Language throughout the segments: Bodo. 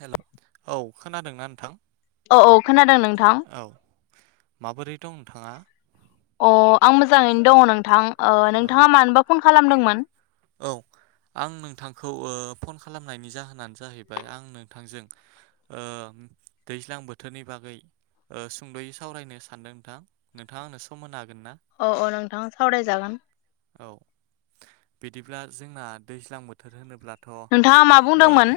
हेल' औ खोनादोंना नोंथां औ औ खोनादों नों औ माबोरै दं नोंथाङा अ आं मोजाङैनो दङ नोंथां ओ औ नोंथाङा मानोबा फन खालामदोंमोन औ आं नोंथांखौ ओ फन खालामनायनि जाहोनानो जाहैबाय आं नोंथांजों ओ दैज्लां बोथोरनि बागै सुंद'यै सावरायनो सानदों नोंथां नोंथाङा आंनो सम होनोहागोन अ औ नोंथाङा सावरायजागोन औ बिदिब्ला जोंना दैज्लां बोथोर होनोब्ला थ नोंथाङा मा ओ बुंदोंमोन?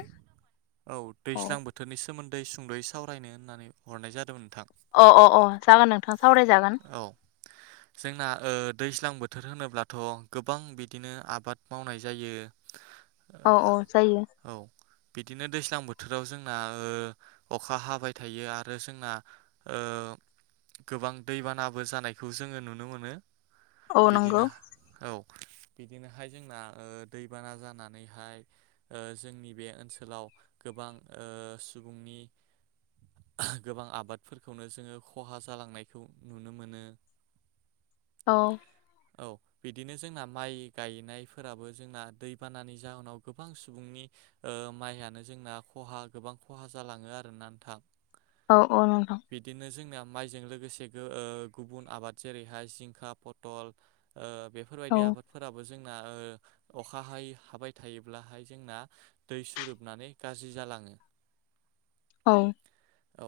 औ दैज्लां बोथोरनि सोमोन्दै दै सुंद'यै सावरायनो होननानै हरनाय जादोंमोन नोंथां अ अ अ जागोन नोंथाङा सावरायजागोन औ जोंना ओ दैज्लां बोथोर होनोब्लाथ' गोबां बिदिनो आबाद मावनाय जायो औ औ जायो औ बिदिनो दैज्लां बोथोराव जोंना ओ अखा हाबाय थायो आरो जोंना ओ गोबां दैबानाबो जानायखौ जोङो नुनो मोनो औ नंगौ बिदिनो औ बिदिनोहाय जोंना दैबाना जानानैहाय जोंनि बे ओनसोलाव गोबां ओ सुबुंनि गोबां आबादफोरखौनो जोङो खहा जालांनायखौ नुनो मोनो [inaudible] औ। औ बिदिनो जोंना माइ गायनायफोराबो जोंना दैबानानि जाहोनाव गोबां सुबुंनि ओ माइयानो जोंना। खहा गोबां खहा जालाङो आरोना नोंथां। औ-औ नोंथां। बिदिनो जोंना माइजों लोगोसे गो-ओ गुबुन आबाद जेरैहाय जिंखा पथल ओ। औ बेफोरबायदि आबाद। जोंना ओ अखा हाय-हाबाय थायोब्लाहाय जोंना दै सुरोबनानै गाज्रि जा जालाङो। औ। औ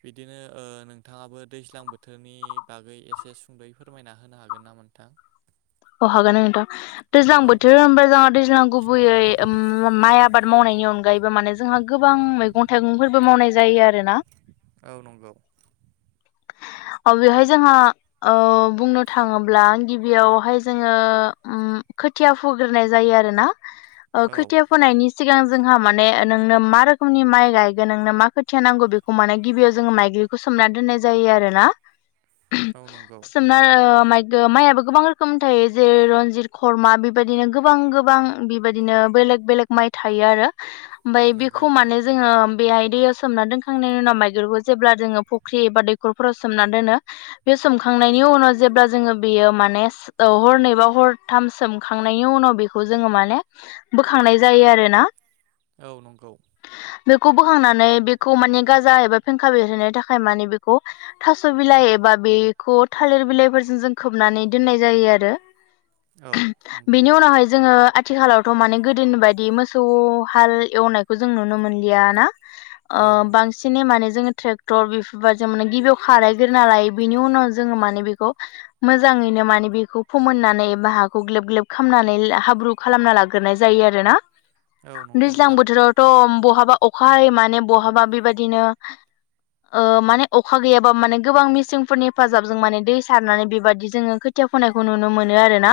बिदिनो ओ नोंथाङाबो दैज्लां बोथोरनि बागै एसे सुंद'यै फोरमायना होनो हागोन ना नोंथां? अ हागोन नोंथां दैज्लां औ बोथोर होमबा जोंहा दैज्लां गुबैयै ओ माइ आबाद मावनायनि अन गायबा माने जोंहा गोबां मैगं थाइगंफोरबो मावनाय जायो आरोना। औ नंगौ। बेवहाय जोंहा ओ बुंनो थाङोब्ला आं गिबियावहाय जोङो उम खोथिया फुग्रोनाय जायो आरोना औ खोथिया फोनायनि सिगां जोंहा माने नोंनो मा रोखोमनि माइ गायगोन नोंनो मा खोथिया नांगौ बेखौ माने गिबियाव जोङो माइ बेखौ सोमना दोननाय जायो आरो ना। औ नंगौ सोमना ओ माइग ओ माइआबो गोबां रोखोम थायो जेरै- रनजित खर्मा बेबायदिनो गोबां-गोबां बेबायदिनो बेलेक-बेलेक माइ थायो आरो। ओमफाय नंगौ बेखौ नोंथां माने जोङो ओ - बेहाय दैयाव सोमना दोनखांनायनि उनाव माइगेरखौ जेब्ला जोङो फुख्रि एबा दैखरफोराव सोमना दोनो बे सोमखांनायनि उनाव जेब्ला जोङो बियो माने औ हरनै बा हरथाम सोमखांनायनि उनाव बेखौ जोङो माने बोखांनाय जायो आरो ना। औ नंगौ। बेखौ बोखांनानै बेखौ माने गाजा एबा फेंखा बेरहोननो थाखाय बेखौ थास' बिलाइ एबा, बेखौ थालिर बिलाइफोरजों जों खोबनानै दोननाय जायो आरो। औ नंगौ बिनि नोंथां उनावहाय जोङो आ थिखालाथ' माने गोदोनि बायदि मोसौ हाल एवनायखौ जों नुनो मोनलियाना? ओ औ नंगौ बांसिनै माने जोंङो ट्रेक्टर बेफोरबायदि माने गिबियाव खारायग्रोना लायो बिनि उनाव जोङो माने बेखौ मोजाङैनो माने बेखौ फोमोननानै एबा, हाखौ ग्लेब-ग्लेब खालामनानै हाब्रु खालामना लाग्रोनाय जायो आरो ना। औ नंगौ दैज्लां नोंथां बोथोरावथ' बहाबा अखा हायो माने बहाबा बेबायदिनो। ओ माने अखा गैयाबा माने गोबां मिसिंनफोरनि हेफाजाबजों माने दै सारनानै बेबादि जोङो खो खोथिया फैनायखौ नुनो मोनो आरो ना।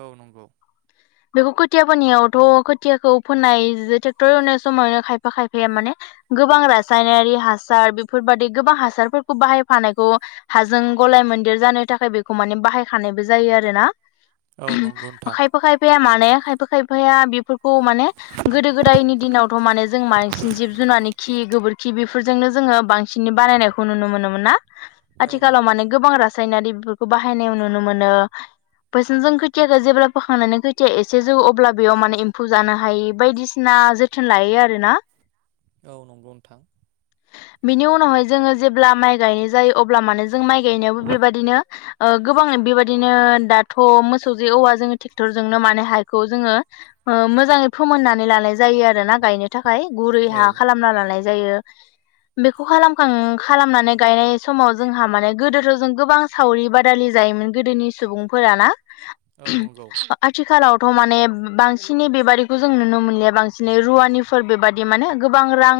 औ नंगौ। बेखौ खोथिया फोनायावथ' खोथियाखौ फोननाय ट्रेक्टर एनाय समावनो खायफा-खायफाया माने गोबां रासायनारि हासार बेफोरबादि गोबां हासारफोरखौ बाहायफानायखौ हाजों गलाय मोनदेर जानो थाखाय बेखौ माने बाहाय खानायबो जायो आरोना औ नंगौ नोंथां खायफा-खायफाया मा नाया खायफा-खायफाया बेफोरखौ माने गोदो-गोदायनि दिनाथ' माने जों बांसिन जिब जुनारनि खि-गोबोरखि बेफोरजोंनो जोङो बांसिनै बानायनायखौ नुनो मोनोमोन ना? औ आथिखालाव नंगौ माने गोबां रासायनारि बेफोरखौ बाहायनायाव नुनो मोनो। बैसनजों खोथियाखौ जेब्ला फोखांनानै खोथिया एसे जौ अब्ला बेयाव माने एम्फौ जानो हायै बायदिसिना ना जोथोन लायो आरो ना। औ नंगौ नोंथां बिनि उनावहाय जोङो जेब ब्ला माइ गायनो जायो अब्ला माने जों माइ गायनायाबो बेबायदिनो ओ गोबाङो बेबायदिनो दाथ' मोसौ जो एवा जोङो ट्रेक्टरजोंनो माने हायखौ जोङो ओ मोजाङै फोमोननानै लानाय जायो आरो ना गायनो थाखाय गुरै औ हा खालामना लानाय जायो। बेखौ खालामखां खालामनानै गायनाय समाव जोंहा माने गोदोथ' जों गोबां सावरि बादि जायोमोन गोदोनि सुबुंफोराना औ नंगौ आथिखालाव थ' माने बांसिनै बेबादिखौ जों नुनो मोनलिया बांसिनै रुवानिफोर बेबादि माने गोबां रां रां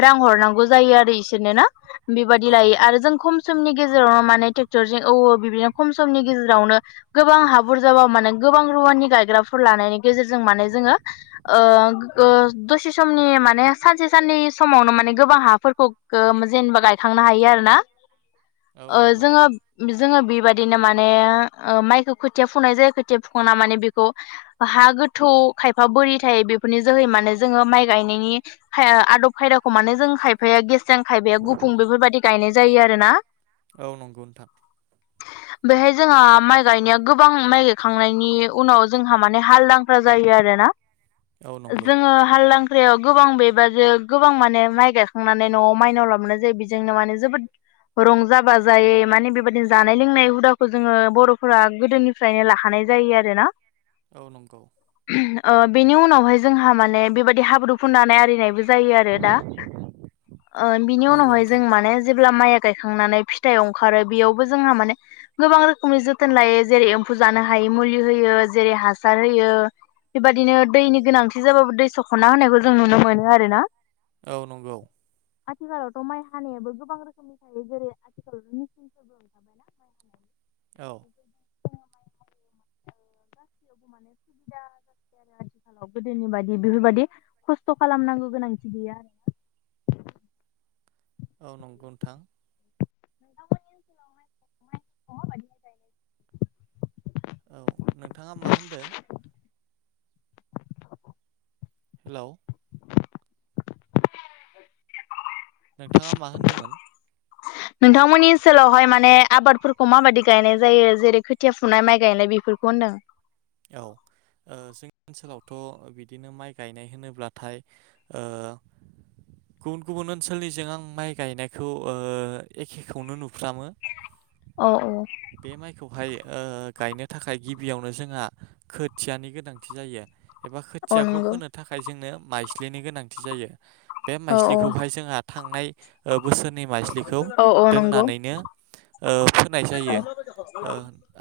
हरनांगौ जायो आरो इसोरनो ना बेबायदि औ लायो नंगौ आरो जों खम समनि गेजेरावनो माने ट्रेक्टरजों बिदिनो खम समनि गेजेरावनो गोबां हा बुरजाबा माने गोबां रुवानि गायग्राफोर लानायनि गेजेराव गेजेर माने जोङो ओ गो दसे समनि माने सानसे सानै समावनो माने गोबां हाफोरखौ जेनेबा गायखांनो हायो आरोना औ ओ नंगौ जोङो जोङो बेबायदिनो माने ओ माइखौ खोथिया फुंनाय जायो खोथिया फुखांना माने बेखौ हा गोथौ खायफा बोरि थायो बेफोरनि जोहै माने जोङो माइ गायनायनि आदब खायदाखौ मान माने जों खायफाया गेसां खायफाया गुफुं बेफोरबायदि गायनाय जायो आरो ना औ नंगौ नोंथां बेहाय जोंहा माइ गायनाया गोबां माइ गायखांनायनि उनाव जोंहा माने हालदांख्रा जायो आरोना औ नंगौ जोङो हालदां ख्रायाव गोबां बेबादि गोबां माने माइ गायखांनानै न'आव माइनाव लाबोनाय जायो बेजोंनो माने जोबोद रंजा बाजायै माने बेबायदिनो जानाय लोंनाय हुदाखौ जोङो बर'फोरा गोदोनिफ्रायनो लाखानाय जायो आरोना औ नंगौ बेनि उनावहाय जोंहा माने बेबायदि हाब्रु फुननानै आरिनायबो जायो आरो दा ओ बिनि नंगौ उनावहाय जों नोंथां माने जे ब्ला माइया गायखांनानै फिथाय ओंखारो बेयावबो जोंहा माने गोबां रोखोमनि जोथोन लायो जेरै एम्फौ जानो हायो मुलि होयो जेरै हार होयो बेबादिनो दैनि गोनांथि जाबाबो दै सख'ना होनायखौ जों नुनो मोनो आरो ना औ नंगौ। आथिखालावथ' माइ हानायाबो गोबां रोखोमनि थायो जेरै आथिखालावथ' मिचेनफोरबो ओंखारबायना माइ हानाया औ हायो गासैयावबो माने सुबिदा जासै आथिखालाव गोदोनि बादि बेफोरबायदि खस्थ' खालामनांगौ गोनांथि गैया आरोना औ नंगौ नोंथां औ नोंथाङा मा होनदो हेलौ [inaudible] नोंथांङा मा होनदोंमोन नोंथांमोननि ओनसोलावहाय माने आबादफोरखौ माबायदि गायनाय जायो जेरै खोथिया फुनाय माइ गायनाय बेफोरखौ होनदों औ ओ जोंनि ओनसोलावथ' बिदिनो माइ गायनाय होनोब्लाथाय ओ गुबुन गुबुन ओनसोलनिजों आं माइ गायनायखौ ओ एखेखौनो नु फ्रामो बे माइखौहाय गायनो थाखाय गिबियावनो जोंहा खोथियानि गोनांथि जायो एबा खोथियाखौ फोनो थाखाय जोंनो माइस्लिनि गोनांथि जायो बे औ माइस्लिखौहाय जोंहा थांनाय ओ बोसोरनै माइस्लिखौ औ नंगौ दोननानैनो ओ फोनाय औ जायो ओ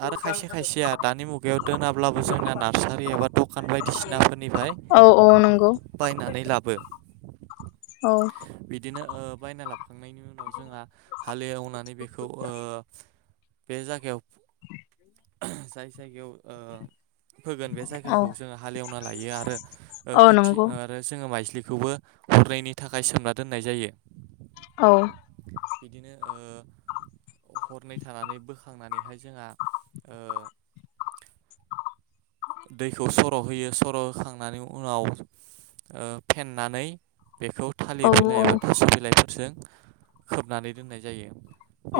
आरो खायसे खायसेया दानि मुगायाव दोना बाबो जोंना नार्सारि एबा दखान बायदिसिनाफोरनिफ्राय औ नंगौ औ औ नंगौ बायनानै लाबो औ बिदिनो ओ बायना लाबोखांनायनि उनाव जोंहा हालेवनानै बेखौ ओ बे जागायाव जाय जायगायाव ओ फोगोन बे औ जायगाखौ जोंङो हालेवना लायो आरो औ खोथि नंगौ आरो जोंङो माइज्लि खौबो हरनैनि थाखाय सोमना दोननाय जायो। औ‌। बिदिनो ओ हरनै थानानै बोखांनानैहाय जोंहा ओ दैखौ सर'होयो सर' होखांनानै उनाव ओ फेननानै बेखौ औ थालिर बिलाइ एबा थास' बिलाइफोरजों खोबनानै दोननाय जायो।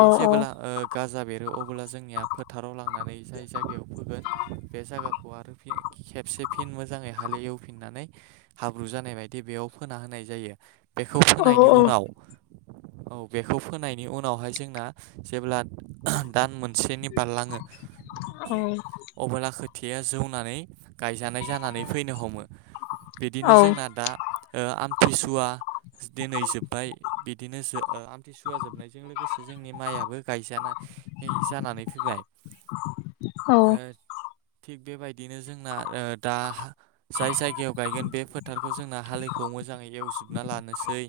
औ जेबोब्ला ओ गाजा बेरो अबोला जोंनिया फोथाराव लां नानै जाय जायगायाव फोगोन बे जायगा खौ आरो फि खेबसे फिन मोजांङै हालेवफिननानै हाब्रु जानाय बायदि बेयाव फोना होनाय जायो। बेखौ औ फोनायनि उनाव औ बेखौ फोनायनि उनावहाय जोंना जेब्ला दान मोनसेनि बारलाङो अबोला खो थियाया जौनानै गायजानाय जानानै फैनो हमो। औ बिदिनो जोंना दा ओ आमथिसुवा दिनै जोबबाय बिदिनो जो आमथिसुवा जोबनायजों लोगोसे जोंनि माइयाबो गायजाना नै जानानै फैबाय औ बिदिनो जोंना ओ दा जाय जायगायाव गायगोन बे फोथारखौ जोंना हालिखौ मोजांङै एव जोबना लानोसै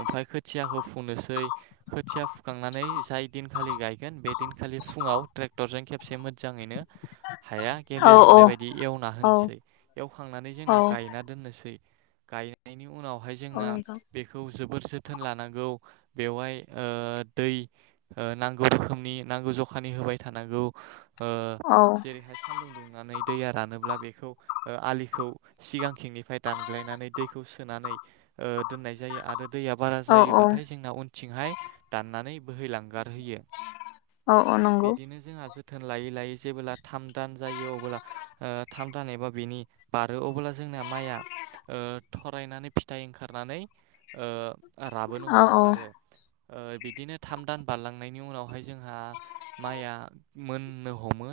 ओमफाय खोथियाखौ फुनोसै खोथिया फुखांनानै जाय दिनखालि गायगोन बे दिनखालि फुङाव ट्रेक्टरजों खेबसे मोजांङैनो हाया गेब्लेजोबनाय बायदि एवना होनोसै औ एवखांनानै औ जोंना गायना दोननोसै गायनायनि उनावहाय औ जोंना नोंथां बेखौ जोब बोर जोथोन लानांगौ बेवहाय ओ दै नांगौ रोखोमनि नांगौ ज खानि होबाय थानांगौ ओ औ जेरै-हासिब सानदुं दुंनानै दैया रानोब्ला बेखौ आलिखौ सिगांथिंनिफ्राय दानग्लायनानै दैखौ होनानै दोननाय जायो आरो दैया बारा औ जायोबाथाय जोंना उनथिंहाय दाननानै बोहैलांगार हैयो औ औ नंगौ बिदिनो जोंहा जोथोन लायै -लायै जेबोलाथाम दान जायो अब्ला ओ थाम दान एबा बिनि बारो अबोब्ला जोंना माइया ओ थरायनानै फिथाइ ओंखारनानै ओ राबोनो औ हमो औ आरो। ओ बिदिनो थाम दान बारलांनायनि उनावहाय जोंहा माइया मोननो हमो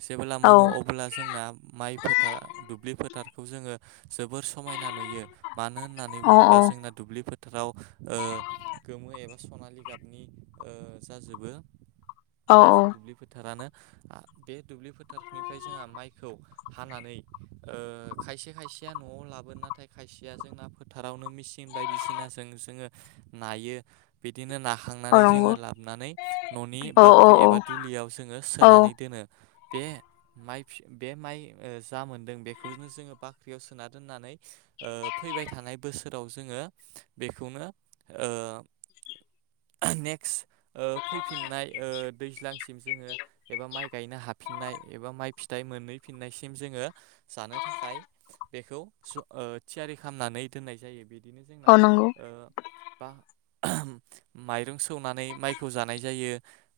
जेब्ला औ मोनो अब्ला जोंना माइ फोथार दुब्लि फोथारखौ जोङो जोबोर समायना नुयो। मानो होननानै औ बुङोब्ला जोंना दुब्लिफोर फोथाराव ओ गोमो एबा सनालि गाबनि जाजोबो। औ गासै दुब्लि फोथारानो बे दुब्लि फोथारनिफ्राय जोंहा माइखौ हानानै खायसे खायसेया न'आव लाबोनानै नाथाय खायसेया जोंना फोथारावनो मिसिन बायदिसिनाजों जोङो नायो बिदिनो औ नाखांनानै नंगौ जोङो लाबोनानै न'नि औ बाख्रि औ एबा दुलियाव जोङो औ सोनानै दोनो। बे माइ बे माइ जा मोन्दों बेखौनो जोङो बाख्रियाव सोना दोननानै ओ फैबाय थानाय बोसोराव जोङो बेखौनो ओ [inaudible] नेक्स्ट फैफिननाय दैज्लांसिम जोङो एबा माइ गायनो हा फिननाय एबा माइ फिथाइ मोनहै फिननायसिम जोङो जानो थाखाय बेखौ ओ थियारि खालामनानै दोननाय जायो बिदिनो जोंना औ नंगौ ओ बा ओहोम माइरं सौनानै माइखौ जानाय जायो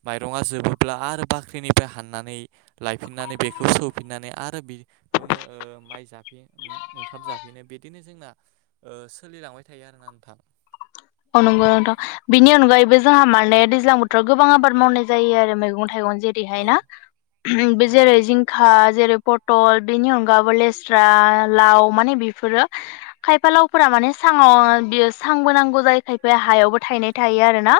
माइरङा जोबोब्ला आरो बाख्रिनिफ्राय हाननानै लायफिननानै बेखौ सौफिननानै आरो बेखौनो माइ जाफिन ओ ओंखाम जाफिन माने बिदिनो जोंना ओ सोलिलांबाय थायो आरोना नोंथां। अ नंगौना नोंथां बिनि अनगायै बो जोंहा माने दैज्लां बोथोराव गोबां आबाद मावनाय जायो आरो मैगं थाइगंनि जेरैहाय औ ना बे नंगौ जेरै जिंखा जेरै पथल बेनि अनगाबो लेस्रा लाव माने बेफोरो खायफा लावफोरा माने साङाव बियो सांबो नांगौ जायो। खायफाया हायावबो थायनाय थायो आरोना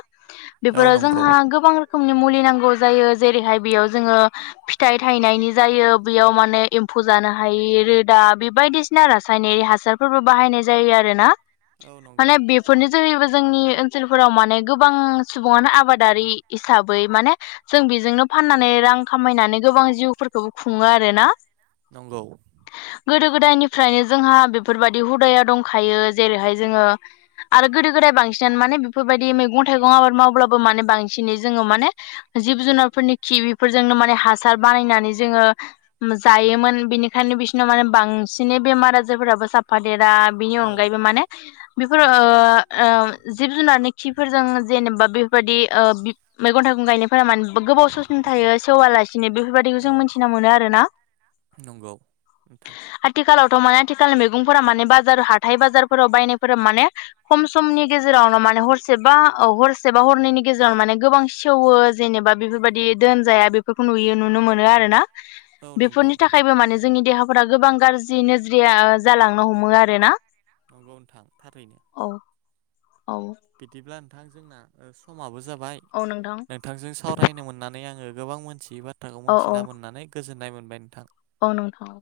औ बेफोराव नंगौ जोंहा गोबां रोखोमनि मुलि नांगौ जायो जेरैहाय बेयाव जोङो फिथाइ थायनायनि जायो बेयाव माने एम्फौ जानोहायि रोदा बेबायदिसिना रासायनारि हासारफोरबो बाहायनाय जायो आरोना। औ नंगौ माने बेफोरनि जोंनि ओनसोलफोराव माने गोबां सुबुङानो आबादारि हिसाबै माने जों बे जोंनो फाननानै रां खामायनानै गोबां जिउफोरखौबो खुङो आरो ना। नंगौ गोदो नोंथां गोदायनिफ्रायनो जोंहा बेफोरबायदि हुदाया दंखायो जेरैहाय जोङो आरो गोदो गोदाय बांसिनानो माने बेफोरबायदि मैगं थाइगं आबाद मावब्लाबो माने बांसिनै जोङो माने जिब जुनारफोरनि खिबिफोरजोंनो माने हासार बानायनानै जोङो जायोमोन बिनिखायनो बि दिनो माने बांसिनै बेमार आजारफोराबो जाफादेरा बिनि औ अनगायैबो माने बेफोर [inaudible] ओ जिब जुनारनि खिफोरजों जेनेबा बेफोरबायदि ओ बि मैगं थाइगं गायनायफोरा मान गोबाव समसिमथायो सेवालासिनो बेफोरबायाददिखौ जों मिथिना मोनो आरोना। औ नंगौ नोंथां थ' माने आथिखालनि मैगंफोरा माने बाजार हाथाय बाजारफोराव बायनायफोरा माने खम समनि गेजेरावनो माने हरसेबा अ हरसेबा हरनैनि गेजेरावनो मानो गोबां सेवो जेनेबा बेफोरबायदि दोनजाया बेफोरखौ नुयो। नुनो मोनो आरोना औ नंगौ बेफोरनि थाखायबो माने जोंनि देहा फोरा गोबां गाज्रि नोज्रिया जालांनो हमो आरो ना। नंगौ नोंथां थारै औ बिदिब्ला नोंथां जोंना ओ समाबो जाबाय औ नोंथां नोंथांजों सावरायनो मोननानै आंङो गोबां मोनथियै बाथ्राखौ मोनथिना मोननानै गोजोननाय मोनबाय नोंथां। अ नोंथां औ